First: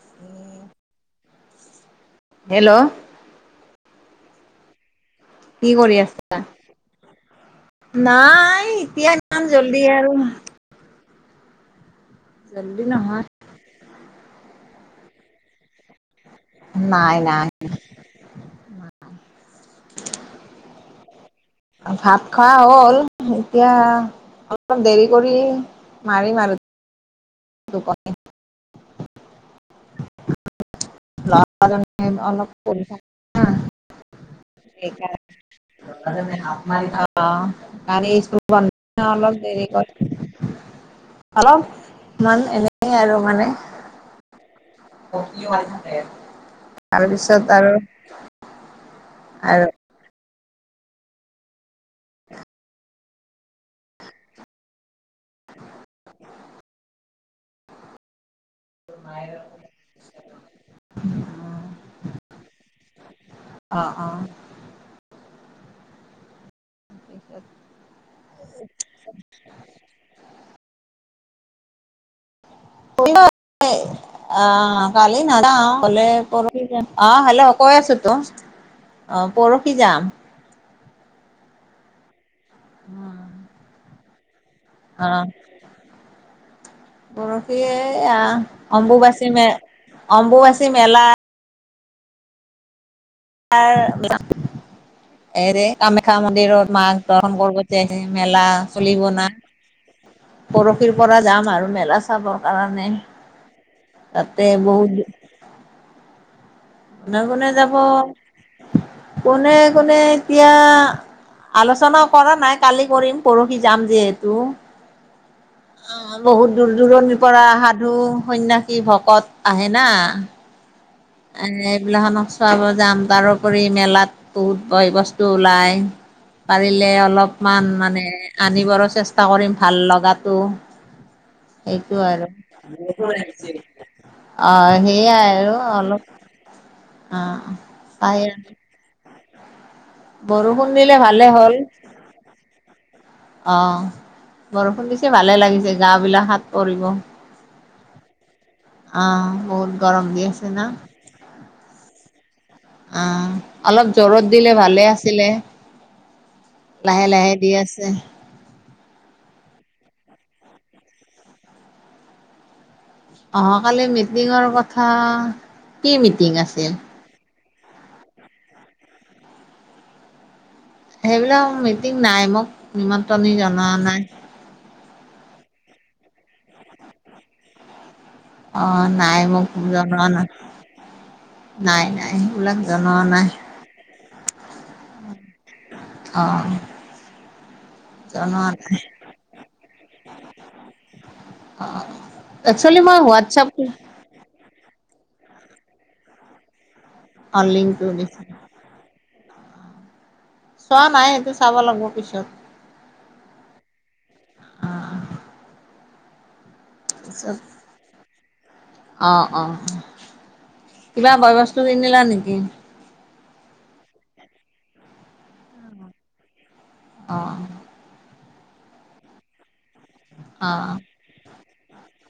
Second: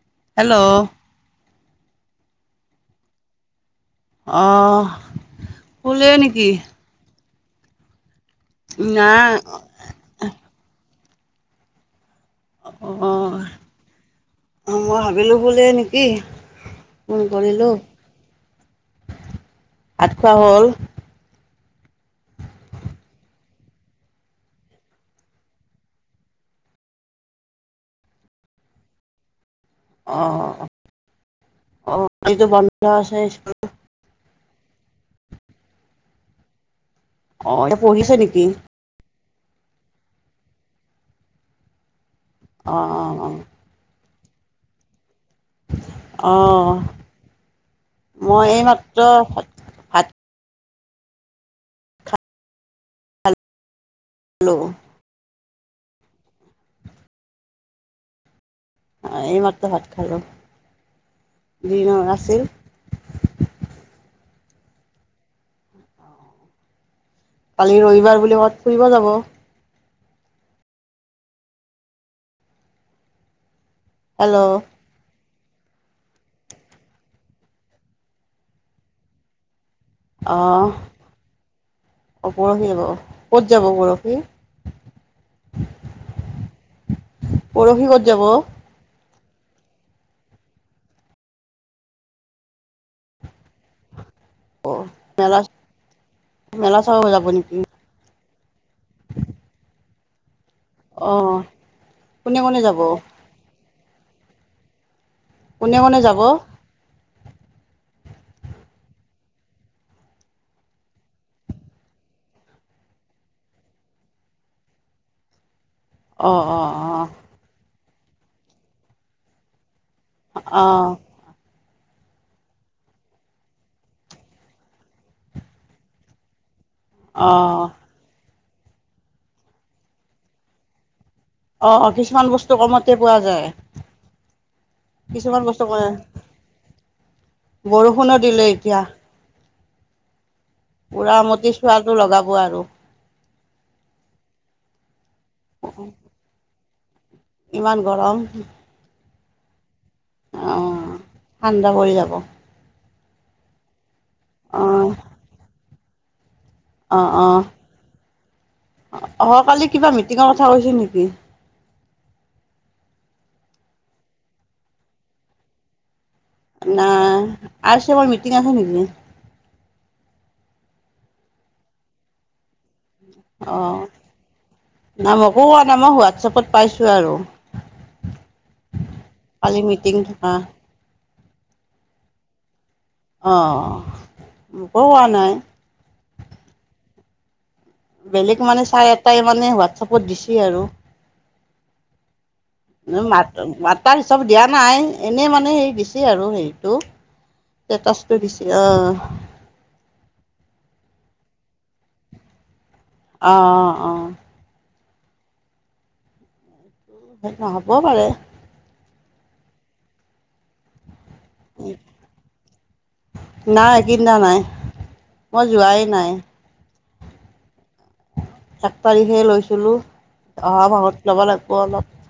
Hello hello আহ কি কৰি আছা নাই, এতিয়া নাই ইমান জল্দি আৰু। জল্দি নহয় অ মই ভাবিলো শুলে নেকি নাই, ফোন নাই, নাই। কৰিলোঁ ভাত খোৱা হ'ল? ভাত খোৱা হ'ল এতিয়া অলপ দেৰি কৰি মাৰিম আৰু। ক [unintelligible] অ, ল'ৰাজনে ‌অহাকালিটো অলপ বন্ধ পঢ়ি আছে, থাকে না স্কুল। [unintelligible] অ' অঁ এতিয়া কালি পঢ়িছে স্কুল নেকি বন্ধ অলপ দেৰিকৈ হেল্ল ইমান, অঁ এনেকেই আৰু অঁ মানে [unintelligible] অঁ অঁ তাৰপিছত আৰু মই আৰু [unintelligible] ভাত হেল্ল [unintelligible] [inaudible] এইমাত্ৰ ভাত খালো, দিনৰ আছিল অ' অ' কালি ৰবিবাৰ বুলি, কৰোবাত ফুৰিব যাব? [unintelligible] হেল্ল' অ, কালি নেযাওঁ গ'লে পৰখি যাম অ হেল্ল' কৈ আছো তো অ পৰখ অ। অ, পৰহি যাব, ক'ত যাব পৰ হি অহ। পৰহী পৰহি ক'ত এইয়া যাব অম্বুবাচী মে, অম্বুবাচী মেলা লাৰ অঁ মেলা এৰে কামাখ্যা মেলা মন্দিৰত, চাব মাক যাব দৰ্শন নেকি কৰিব যায় মেলা চলিব না পৰহীৰ পৰা অঁ যাম আৰু মেলা কোনে চাবৰ কোনে যাব কাৰণে। তাতে বহুত কোনে কোনে যাব? কোনে কোনে যাব?, কোনে, কোনে এতিয়া আলোচনা কৰা নাই, কালি কৰিম পৰহি যাম যিহেতু। অ, অঁ বহুত দূৰ, অঁ অঁ দূৰণিৰ পৰা আহাত সাধু, সন্য়াসী ভকত আহে না। অঁ এইবিলাকক চোৱাব যাম তাৰোপৰি মেলাত বহুত বয়-বস্তু ওলাই। পাৰিলে অঁ অলপমান মানে আনিবৰো চেষ্টা কৰিম ভাল লগাটো। অঁ অঁ সেইটো কিছুমান আৰু অ', বস্তু কমতে পোৱা যায় সেইয়াই কিছুমান আৰু বস্তু অলপ অ বৰষুণো চাই দিলে, এতিয়া। বৰষুণ দিলে পুৰা ভালেই মতি হ'ল, চোৱাটো লগাব আৰু অ', বৰষুণ দিছে ভালে লাগিছে গাৱ বিলাকত কৰিব ইমান গৰম। অ', বহুত গৰম দি আছে না। অঁ ঠাণ্ডা পৰি যাব। অ', অলপ জ্বৰত দিলে ভালে অঁ আছিলে। লাহে, অঁ লাহে, অঁ দি আছে। অহাকালি কিবা মিটিঙৰ, কথা কৈছে নেকি? অহা কালি মিটিঙৰ কথা, কি মিট নাই। আৰ চি এমৰ, মিটিং আছে নেকি? সেইবিলাক মিটিং নাই মোক নিমন্ত্ৰণী জনোৱা নাই। কোন মই হোৱাটছএপত পাইছো আৰু। অ', নাই মোক কালি মিটিং জনোৱা নাই। থকা নাই, নাই, ওলাম অ'। মইও, কোৱা নাই অ'। বেলেগ জনোৱা মানে নাই চাৰে এটাই মানে হোৱাটছপত দিছে আৰু একচুৱেলি মই মাত হোৱাটছএপটো মাতাৰ চব দিয়া। নাই এনেই মানে হে দিছে আৰু হেৰিটো। অ' লিংকটো ষ্টেটাচটো দিছে অ'। চোৱা নাই সেইটো চাব লাগিব পিছত। অ', অ', অ'। অ'। পিছত নহ'বও পাৰে। অ', অ' কিবা বয় বস্তু কিনিলা নেকি? নাই কিনা নাই মই যোৱাই নাই। অ' এক তাৰিখে লৈছিলো। অ' ভত ল'ব লাগিব। গলত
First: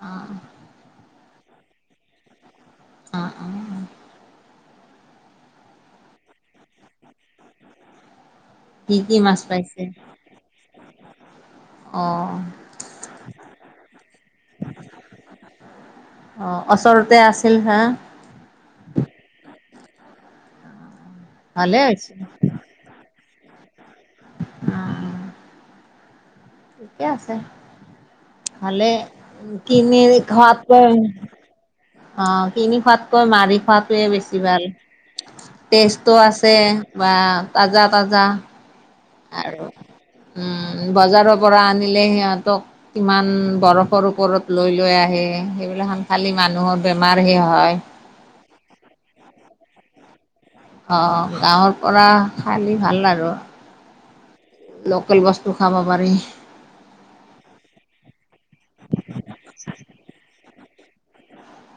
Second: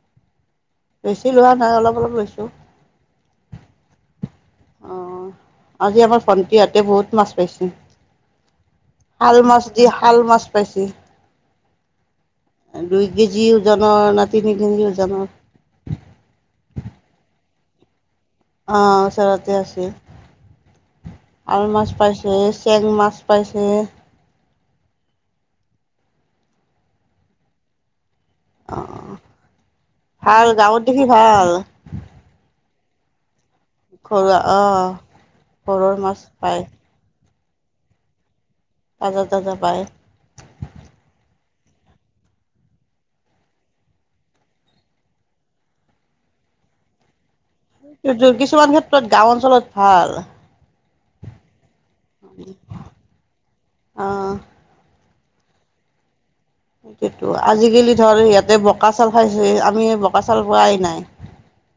অ' বেছি লোৱা নাই, অলপ অলপ লৈছোঁ। অ' অ' অ' আজি আমাৰ ভন্টিহতে বহুত মাছ পাইছে। কি কি শাল মাছ পাইছে? দি শাল মাছ পাইছে। অ' দুই কেজি ওজনৰ না তিনি কেজি ওজনৰ। চিলহা [unintelligible] আহ ওচৰতে আছে। আৰু ভালে মাছ হৈছে পাইছো, এ চেং মাছ পাইছে। আহ। ঠিকে আছে। অ ভালে, কিনি ভাল খোৱাতকে গাঁৱত দেখি ভাল অ' কিনি খোৱাতকৈ মাৰি খোৱাটোৱে ঘৰুৱা বেছি অ ভাল। ঘৰৰ টেষ্টো মাছ আছে পায় বা তাজা-তাজা তাজা তাজা আৰু পায় উম বজাৰত। পৰা আনিলে সিহঁতক কিমান বৰফৰ ওপৰত লৈ-লৈ আহে, সেইবিলাক আন খালি মানুহৰ বেমাৰ সিহত যে কিছুমান ক্ষেত্ৰত গাওঁ অঞ্চলত ভাল। অ' গাঁৱৰ পৰা খালি ভাল আৰু। অ [unintelligible] বস্তু খাব পাৰি। সেইটো আজিকালি ধৰ ইয়াতে বোকা চাল খাইছে আমি বোকা চাল। পোৱাই নাই।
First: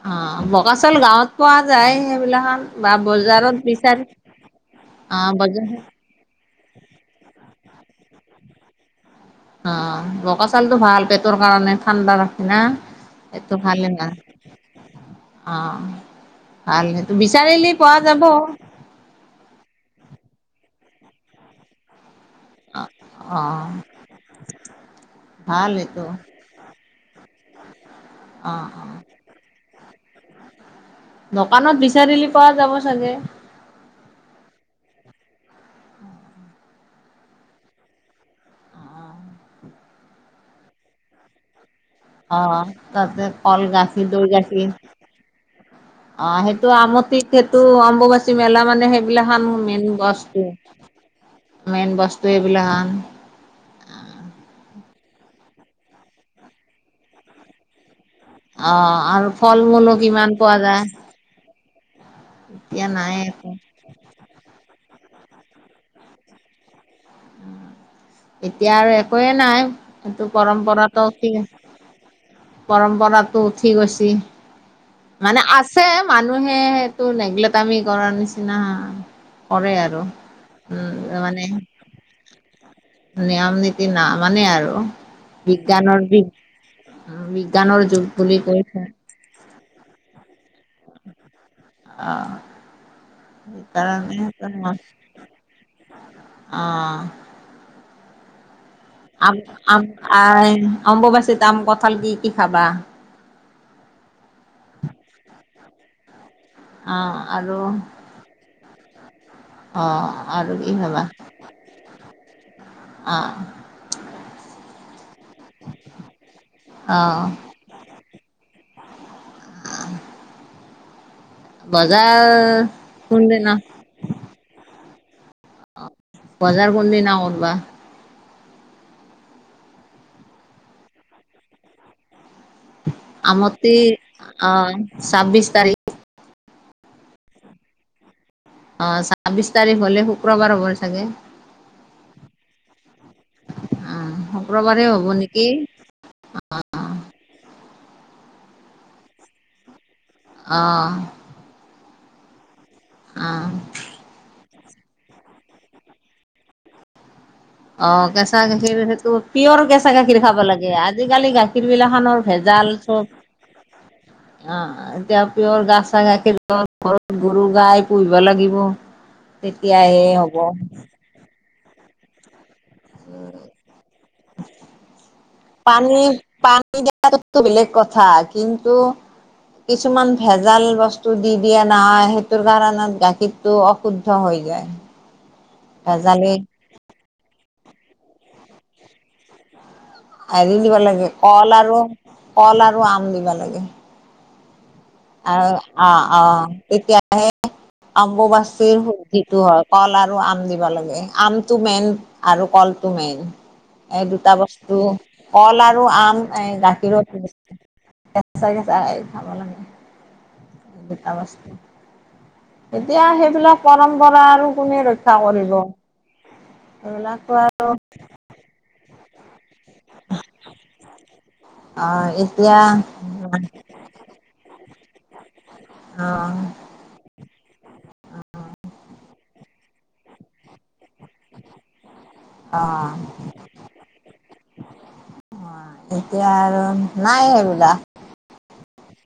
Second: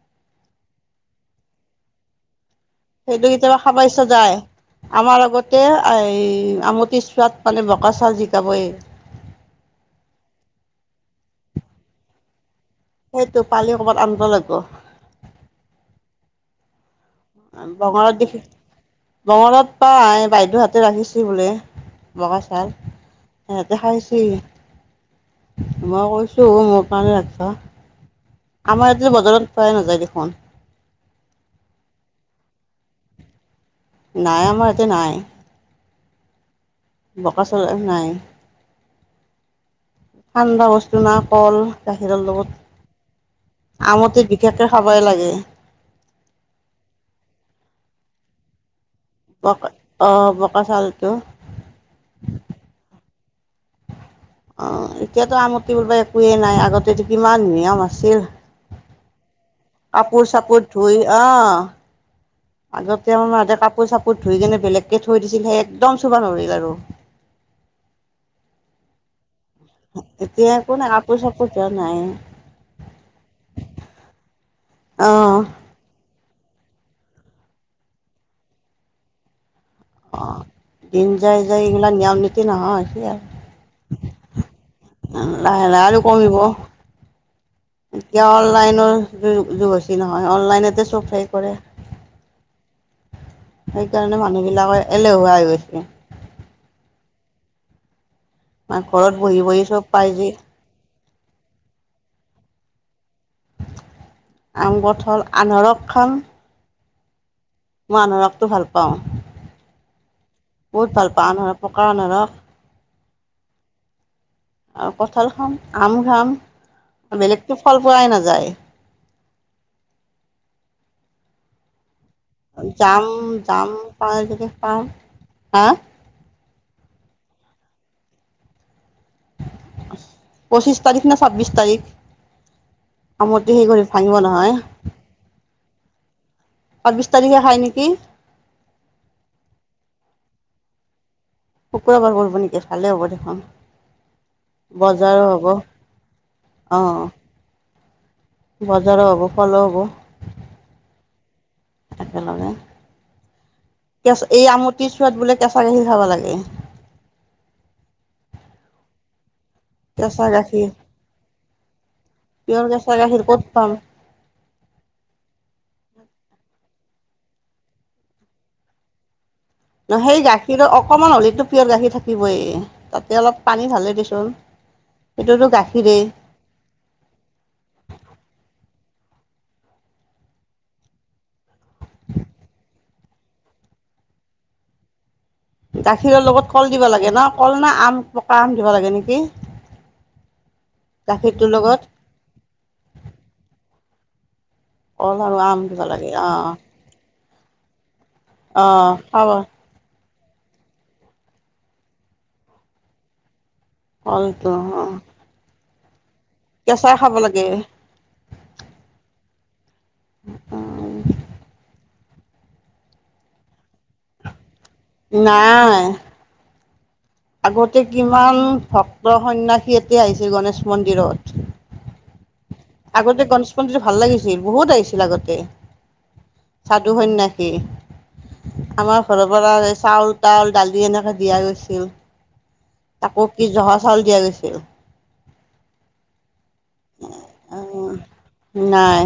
অ, বকাচাউল গাঁৱত পোৱা যায় সেইবিলাখান সেইটো কেতিয়াবা খাবৰ ইচ্ছা যায় আমাৰ অ', লগতে বজাৰ এ! আমতি চোৱাত মানে বকা চাউল জিকাবয়ে। অ বকা চাউলটো ভাল পেটৰ কাৰণে ঠাণ্ডা। না সেইটো এইটো পালি ভাল ক'ৰবাত আনিব [unintelligible] লাগিব অ [unintelligible] পোৱা বঙৰত যাব দেখি বঙৰত পাই বাইদেউ হাত। ৰাখিছি বোলে। বগা চাউল অ সিহঁতে খাইছে। ভাল এইটো মই কৈছো মোক। পাল লাগভ। অ অ আমাৰ এইতি বজাৰত। খোৱায় নযায় দেখোন। দোকানত বিচাৰিলি পোৱা যাব চাগে? নাই, আমাৰ এতিয়া নাই। বকা চল নাই ঠাণ্ডা বস্তু না কল। গাখীৰৰ অ, লগত তাতে কল গাখীৰ আমটিত দৈ বিশেষকে গাখীৰ খাবই লাগে অ, সেইটো আমতিত সেইটো অম্বব বচি মেলা মানে সেই এইবিলাখান বকা মেইন অ বস্তু বকা চাউলটো মেইন বস্তু এইবিলাান। অ, এতিয়াতো আমতি বোলবা একোৱেই নাই আগতেতো কিমান নিয়ম আছিল। অ আৰু ফল মূলো কাপোৰ কিমান পোৱা চাপোৰ ধুই যায়। অ এতিয়া আগতে নাই আমাৰ মা একো হঁতে কাপোৰ চাপোৰ ধুই কেনে বেলেগ। মোক থৈ দিছিল সে একদম চুবা নৰিল আৰু। এতিয়া আৰু একোৱে নাই, সেই এতিয়া একো নাই পৰম্পৰাটো কাপোৰ উঠি চাপোৰ গৈছে ধোৱা নাই পৰম্পৰাতটো উঠি গৈছে অ মানে আছে। মানুহে সেইটো নেগলেক্টামি কৰাৰ নিচিনা। কৰে আৰু উম মানে। ই নীতি নহয়। সেয়া নিয়ম নীতি নামানে আৰু লাহে লাহে আৰু বিজ্ঞানৰ বিগ কমিব বিজ্ঞানৰ যুগ বুলি কৈ থয়। জোৰ কৰিছিল নহয় অনলাইননে। তাতে চফাই কৰে। অ' সেইকাৰণে মানুহবিলাক এলেহুৱা হৈ গৈছে। অ' ঘৰত বহি আম- বহি চব আম- পাই যি আই অম্বুবাচ চিত আম, কঁঠাল কি-কি খাবা? আম, কঁঠাল, আনাৰস খাম। অ'। আৰু মানুহক টো ভাল পাওঁ। অ' আৰু কি বহুত ভাল পাও নহয় পকা অনাৰস। আহ। অ [inaudible] কঁঠাল খাম আম খাম অ' বেলেগতো ফল পোৱা নাযায়। উম বাল যাম যাম পাওঁ যদি পাম। হা? বজাৰ কোনদিনা কত বা পঁচিছ তাৰিখ নে ছাব্বিছ তাৰিখ? সেই আমতে কৰি ভাঙিব নহয় আহ ছাব্বিশ তাৰিখ। ছাব্বিছ তাৰিখে হয় নেকি? অ ছাব্বিশ তাৰিখ হলে শুক্ৰবাৰ হ'ব চাগে। শুক্ৰবাৰ কৰিব নেকি ভালে হ'ব দেখোন অ' শুক্ৰবাৰে বজাৰো নেকি হ'ব অ বজাৰো হব ফল হব আহঁ। একেলগে এই আম কেচোৱাত বোলে কেঁচা গাখীৰ খাব লাগে অ কেচা গাখীৰ হেটো পিয়ৰ কেঁচা গাখীৰ খাব লাগে আজিকালি গাখীৰ বিলাখনৰ পিয়ৰ ভেজাল কেঁচা চব গাখীৰ ক'ত পাম অ এতিয়া পিয়ৰ কেচা গাখীৰ ঘৰত গৰু গাই পুহিব লাগিব। তেতিয়াহে হেই হ'ব গাখীৰটো অকমান হলিটো পিয়ৰ গাখীৰ থাকিবই। তাতে অলপ পানী ঢালি দেচোন সেইটোতো পানী গাখীৰেই পানী দিয়াটো বেলেগ কথা কিন্তু। কিছুমান ভেজাল বস্তু দি দিয়া নহয় সেইটোৰ কাৰণত গাখীৰটো অশুদ্ধ হৈ যায় গাখীৰৰ ভেজালি লগত কল দিব লাগে ন কলনা আম পকা আম দিব লাগে নেকি হেৰি দিব লাগে গাখীৰটোৰ কল আৰু লগত কল আৰু আম দিবা লাগে কল অ আৰু আম দিব অ লাগে অ অঁ তেতিয়া সেই আম্ববচিৰ অঁ খাব যিটো হয় কলা আৰু আম দিব লাগে আমটো মেইন আৰু কলটো মেইন। এই দুটা কলটো বস্তু অঁ কল আৰু আৰু আম এই কেঁচাই গাখীৰঁ খাব লাগে খাব লাগে। বস্তু। এতিয়া সেইবিলাক পৰম্পৰা আৰু কোনে ৰক্ষা কৰিব? নাই সেইবিলাকতো আৰু আগতে কিমান বসন্যাস সি এতিয়া আহিছে গণেশ মন্দিৰত অ', এতিয়া আগতে গনেশ মন্দিৰ ভাল লাগিছিল বহুত আহিছিল আগতে অ', সাধু সন্যাসী আমাৰ ঘৰৰ পৰা চাউল তাউল দালি এনে দিয়া গৈছিল অ', তাকো কি জহা চাউাল দিয়া গৈছিল অ এতিয়া আৰু নাই হে বিলা নাই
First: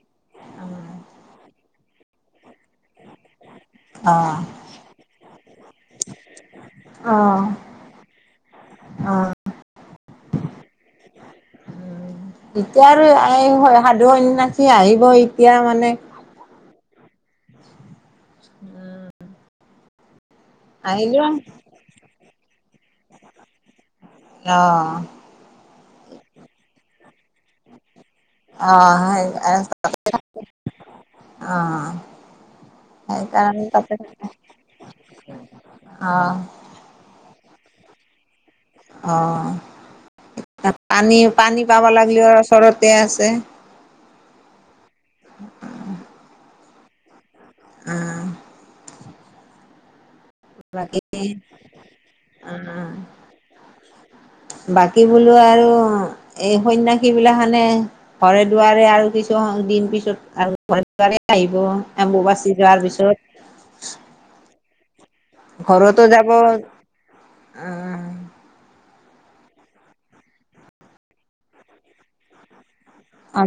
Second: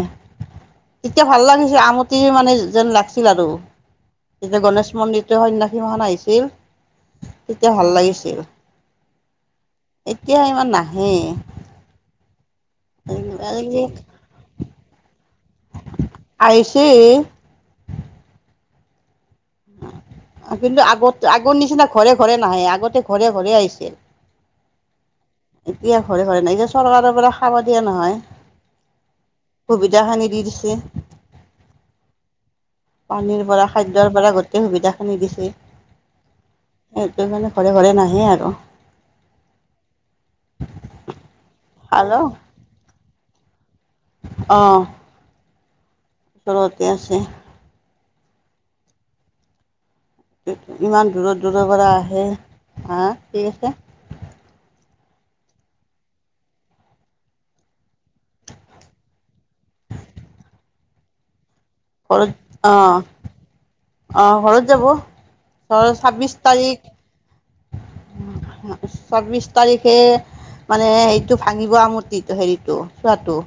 তেতিয়া ভাল লাগিছে আমটি মানে যেন লাগিছিল আৰু অ', যেতিয়া গণেশ মন্দিৰটো সন্য়াসী ম আহিছিল অ'। তেতিয়া ভাল লাগিছিল এতিয়া ইমান নাহে এতিয়া আৰু সাধু সনা আহিব ইয়া মানে এই উম উম কিন্তু আগত আগৰ নিচিনা ঘৰে ঘৰে নাহে আগতে ঘৰে ঘৰে আহিছিল আহ এতিয়া ঘৰে ঘৰে নাই যে চৰকাৰৰ পৰা খাব দিয়া নহয় আহ সুবিধাখিনি দি দিছে [inaudible] আহ পানীৰ পৰা খাদ্যৰ পৰা গোটেই সুবিধাখিনি দিছে অ', সেইটো স মমানে ঘৰে ঘৰে নাহে আৰু অ পানী পানী পাব লাগিলেও ওচৰতে আছে আহ উচৰতে আছে অঁ বাকী ইমান দূৰত দূৰৰ পৰা আহে, অ'। হা ঠিক আছে। কি বোলো আৰু এই সণ্যাষিবিলাসনে ঘৰে দুৱাৰে আৰু কিছু দিন পিছত আৰু ঘৰে দুৱাৰে আহিব। অম্বুবাচী ঘৰত যোৱাৰ অহ পিছত অহ ঘৰত যাব ঘৰ ঘৰুতে যাব ছাব্বিছ তাৰিখ আহঁ। চৌবিশ তাৰিখে মানে হেৰিটো ভাঙিব আৰু মোৰটিতো হেৰিতটো খোৱাটো অ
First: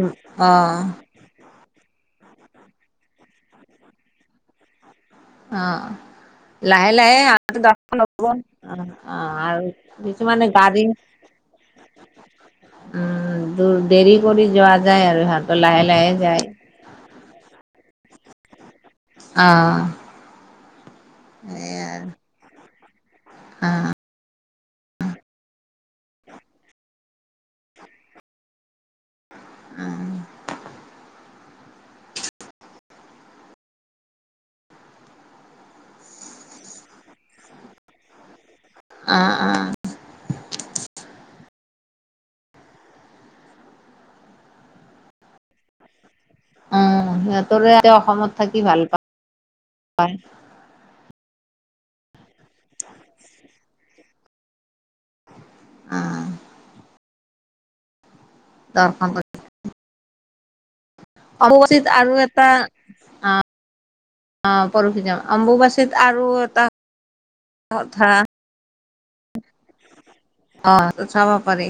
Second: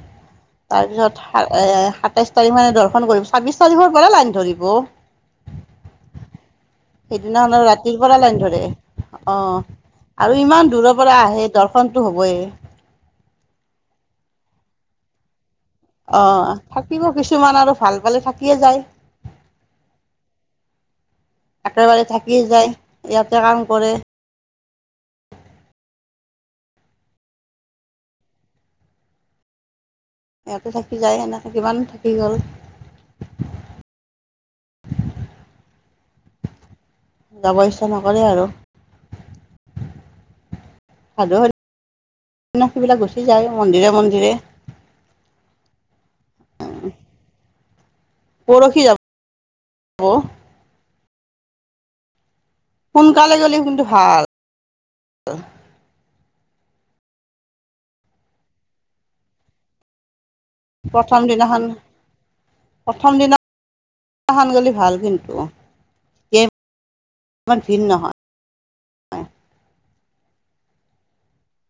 তাৰপিছত [unintelligible] এ সাতাইছ তাৰিখ মানে দৰ্শন কৰিব ছাব্বিশ তাৰিখৰ পৰা লাইন ধৰিব। অ'অঁ লাহে লাহে [unintelligible] সেইদিনাখন আৰু ৰাতিৰ পৰা লাইন ধৰে অঁ', অঁ আৰু আৰু কিছুমানে ইমান গাড়ী দূৰৰ পৰা আহে দৰ্শনটো হ'বই উম' দু-দেৰি কৰি যোৱা যায় আৰু। [unintelligible] লাহে যায় অঁ', থাকিব [unintelligible] কিছুমান আৰু ভাল পালে থাকিয়ে যায় অঁ',। একেবাৰে থাকি যায়। ইয়াতে কাম কৰে উম সিহঁতে থাকি যায় সনেথাকান থাকি গ'ল [inaudible] যাব ইচ্ছা নকৰে আৰু। অঁ' অঁ' সাধু [unintelligible] গুচি যায় মন্দিৰে মন্দিৰে। অঁ' সেই দৰে। অসমত থাকি পৰহি ভাল যাব [unintelligible] সোনকালে গ'লেওঁ কিন্ত ভাল। অ দৰ্শনত প্ৰথম দিনাখন অম্বুবাচিত আৰু এটা প্ৰথম অঁ', দিনাখন অ গ'লে ভাল অঁপৰশি যাম কিন্তু অম্বুবাচীত আৰু তেতিয়া এটা ইমান ভিৰ কথা। নহয় অঁ' চাব পাৰি,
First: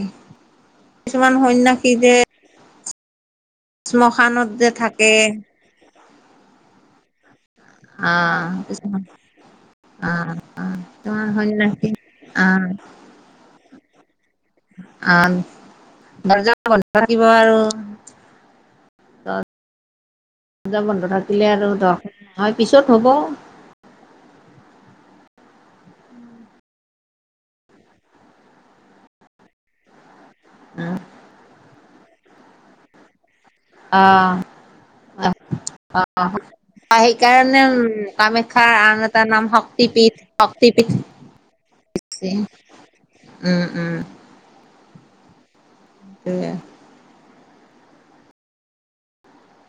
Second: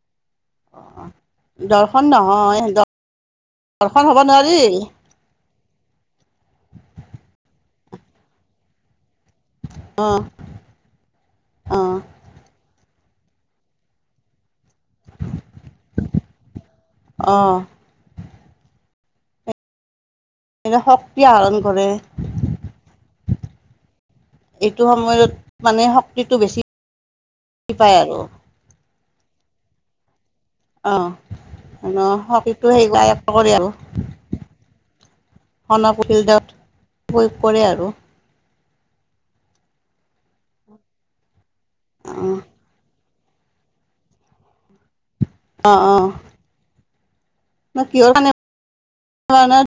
কিছুমান সন্যাসী দৰ্শন যে নহয়, দৰ্শন হ'ব শ্মশানত নোৱাৰি। যে থাকে অঁ',। অঁ', অঁ অঁ [unintelligible] অ। আ' দৰ্জা থাকিব অঁ আৰু। এটো দৰ্জা বন্ধ শক্তি থাকিলে আহৰণ আৰু কৰে দৰ্শন নহয় পিছত হ'ব এইটো সময়ত। মানে শক্তিটো বেছি পায় আৰু, অঁ',। [unintelligible] অঁ অঁ সনা অঁ প্ৰফিল্ডত প্ৰয়োগ সেইকাৰণে কৰে উম আৰু তামি খাৰআন এটা নাম শক্তিপীঠ শক্তিপীঠ। [inaudible] - অঁ [unintelligible] উম উম [inaudible] অঁ অ। সেইটোৱে। [unintelligible]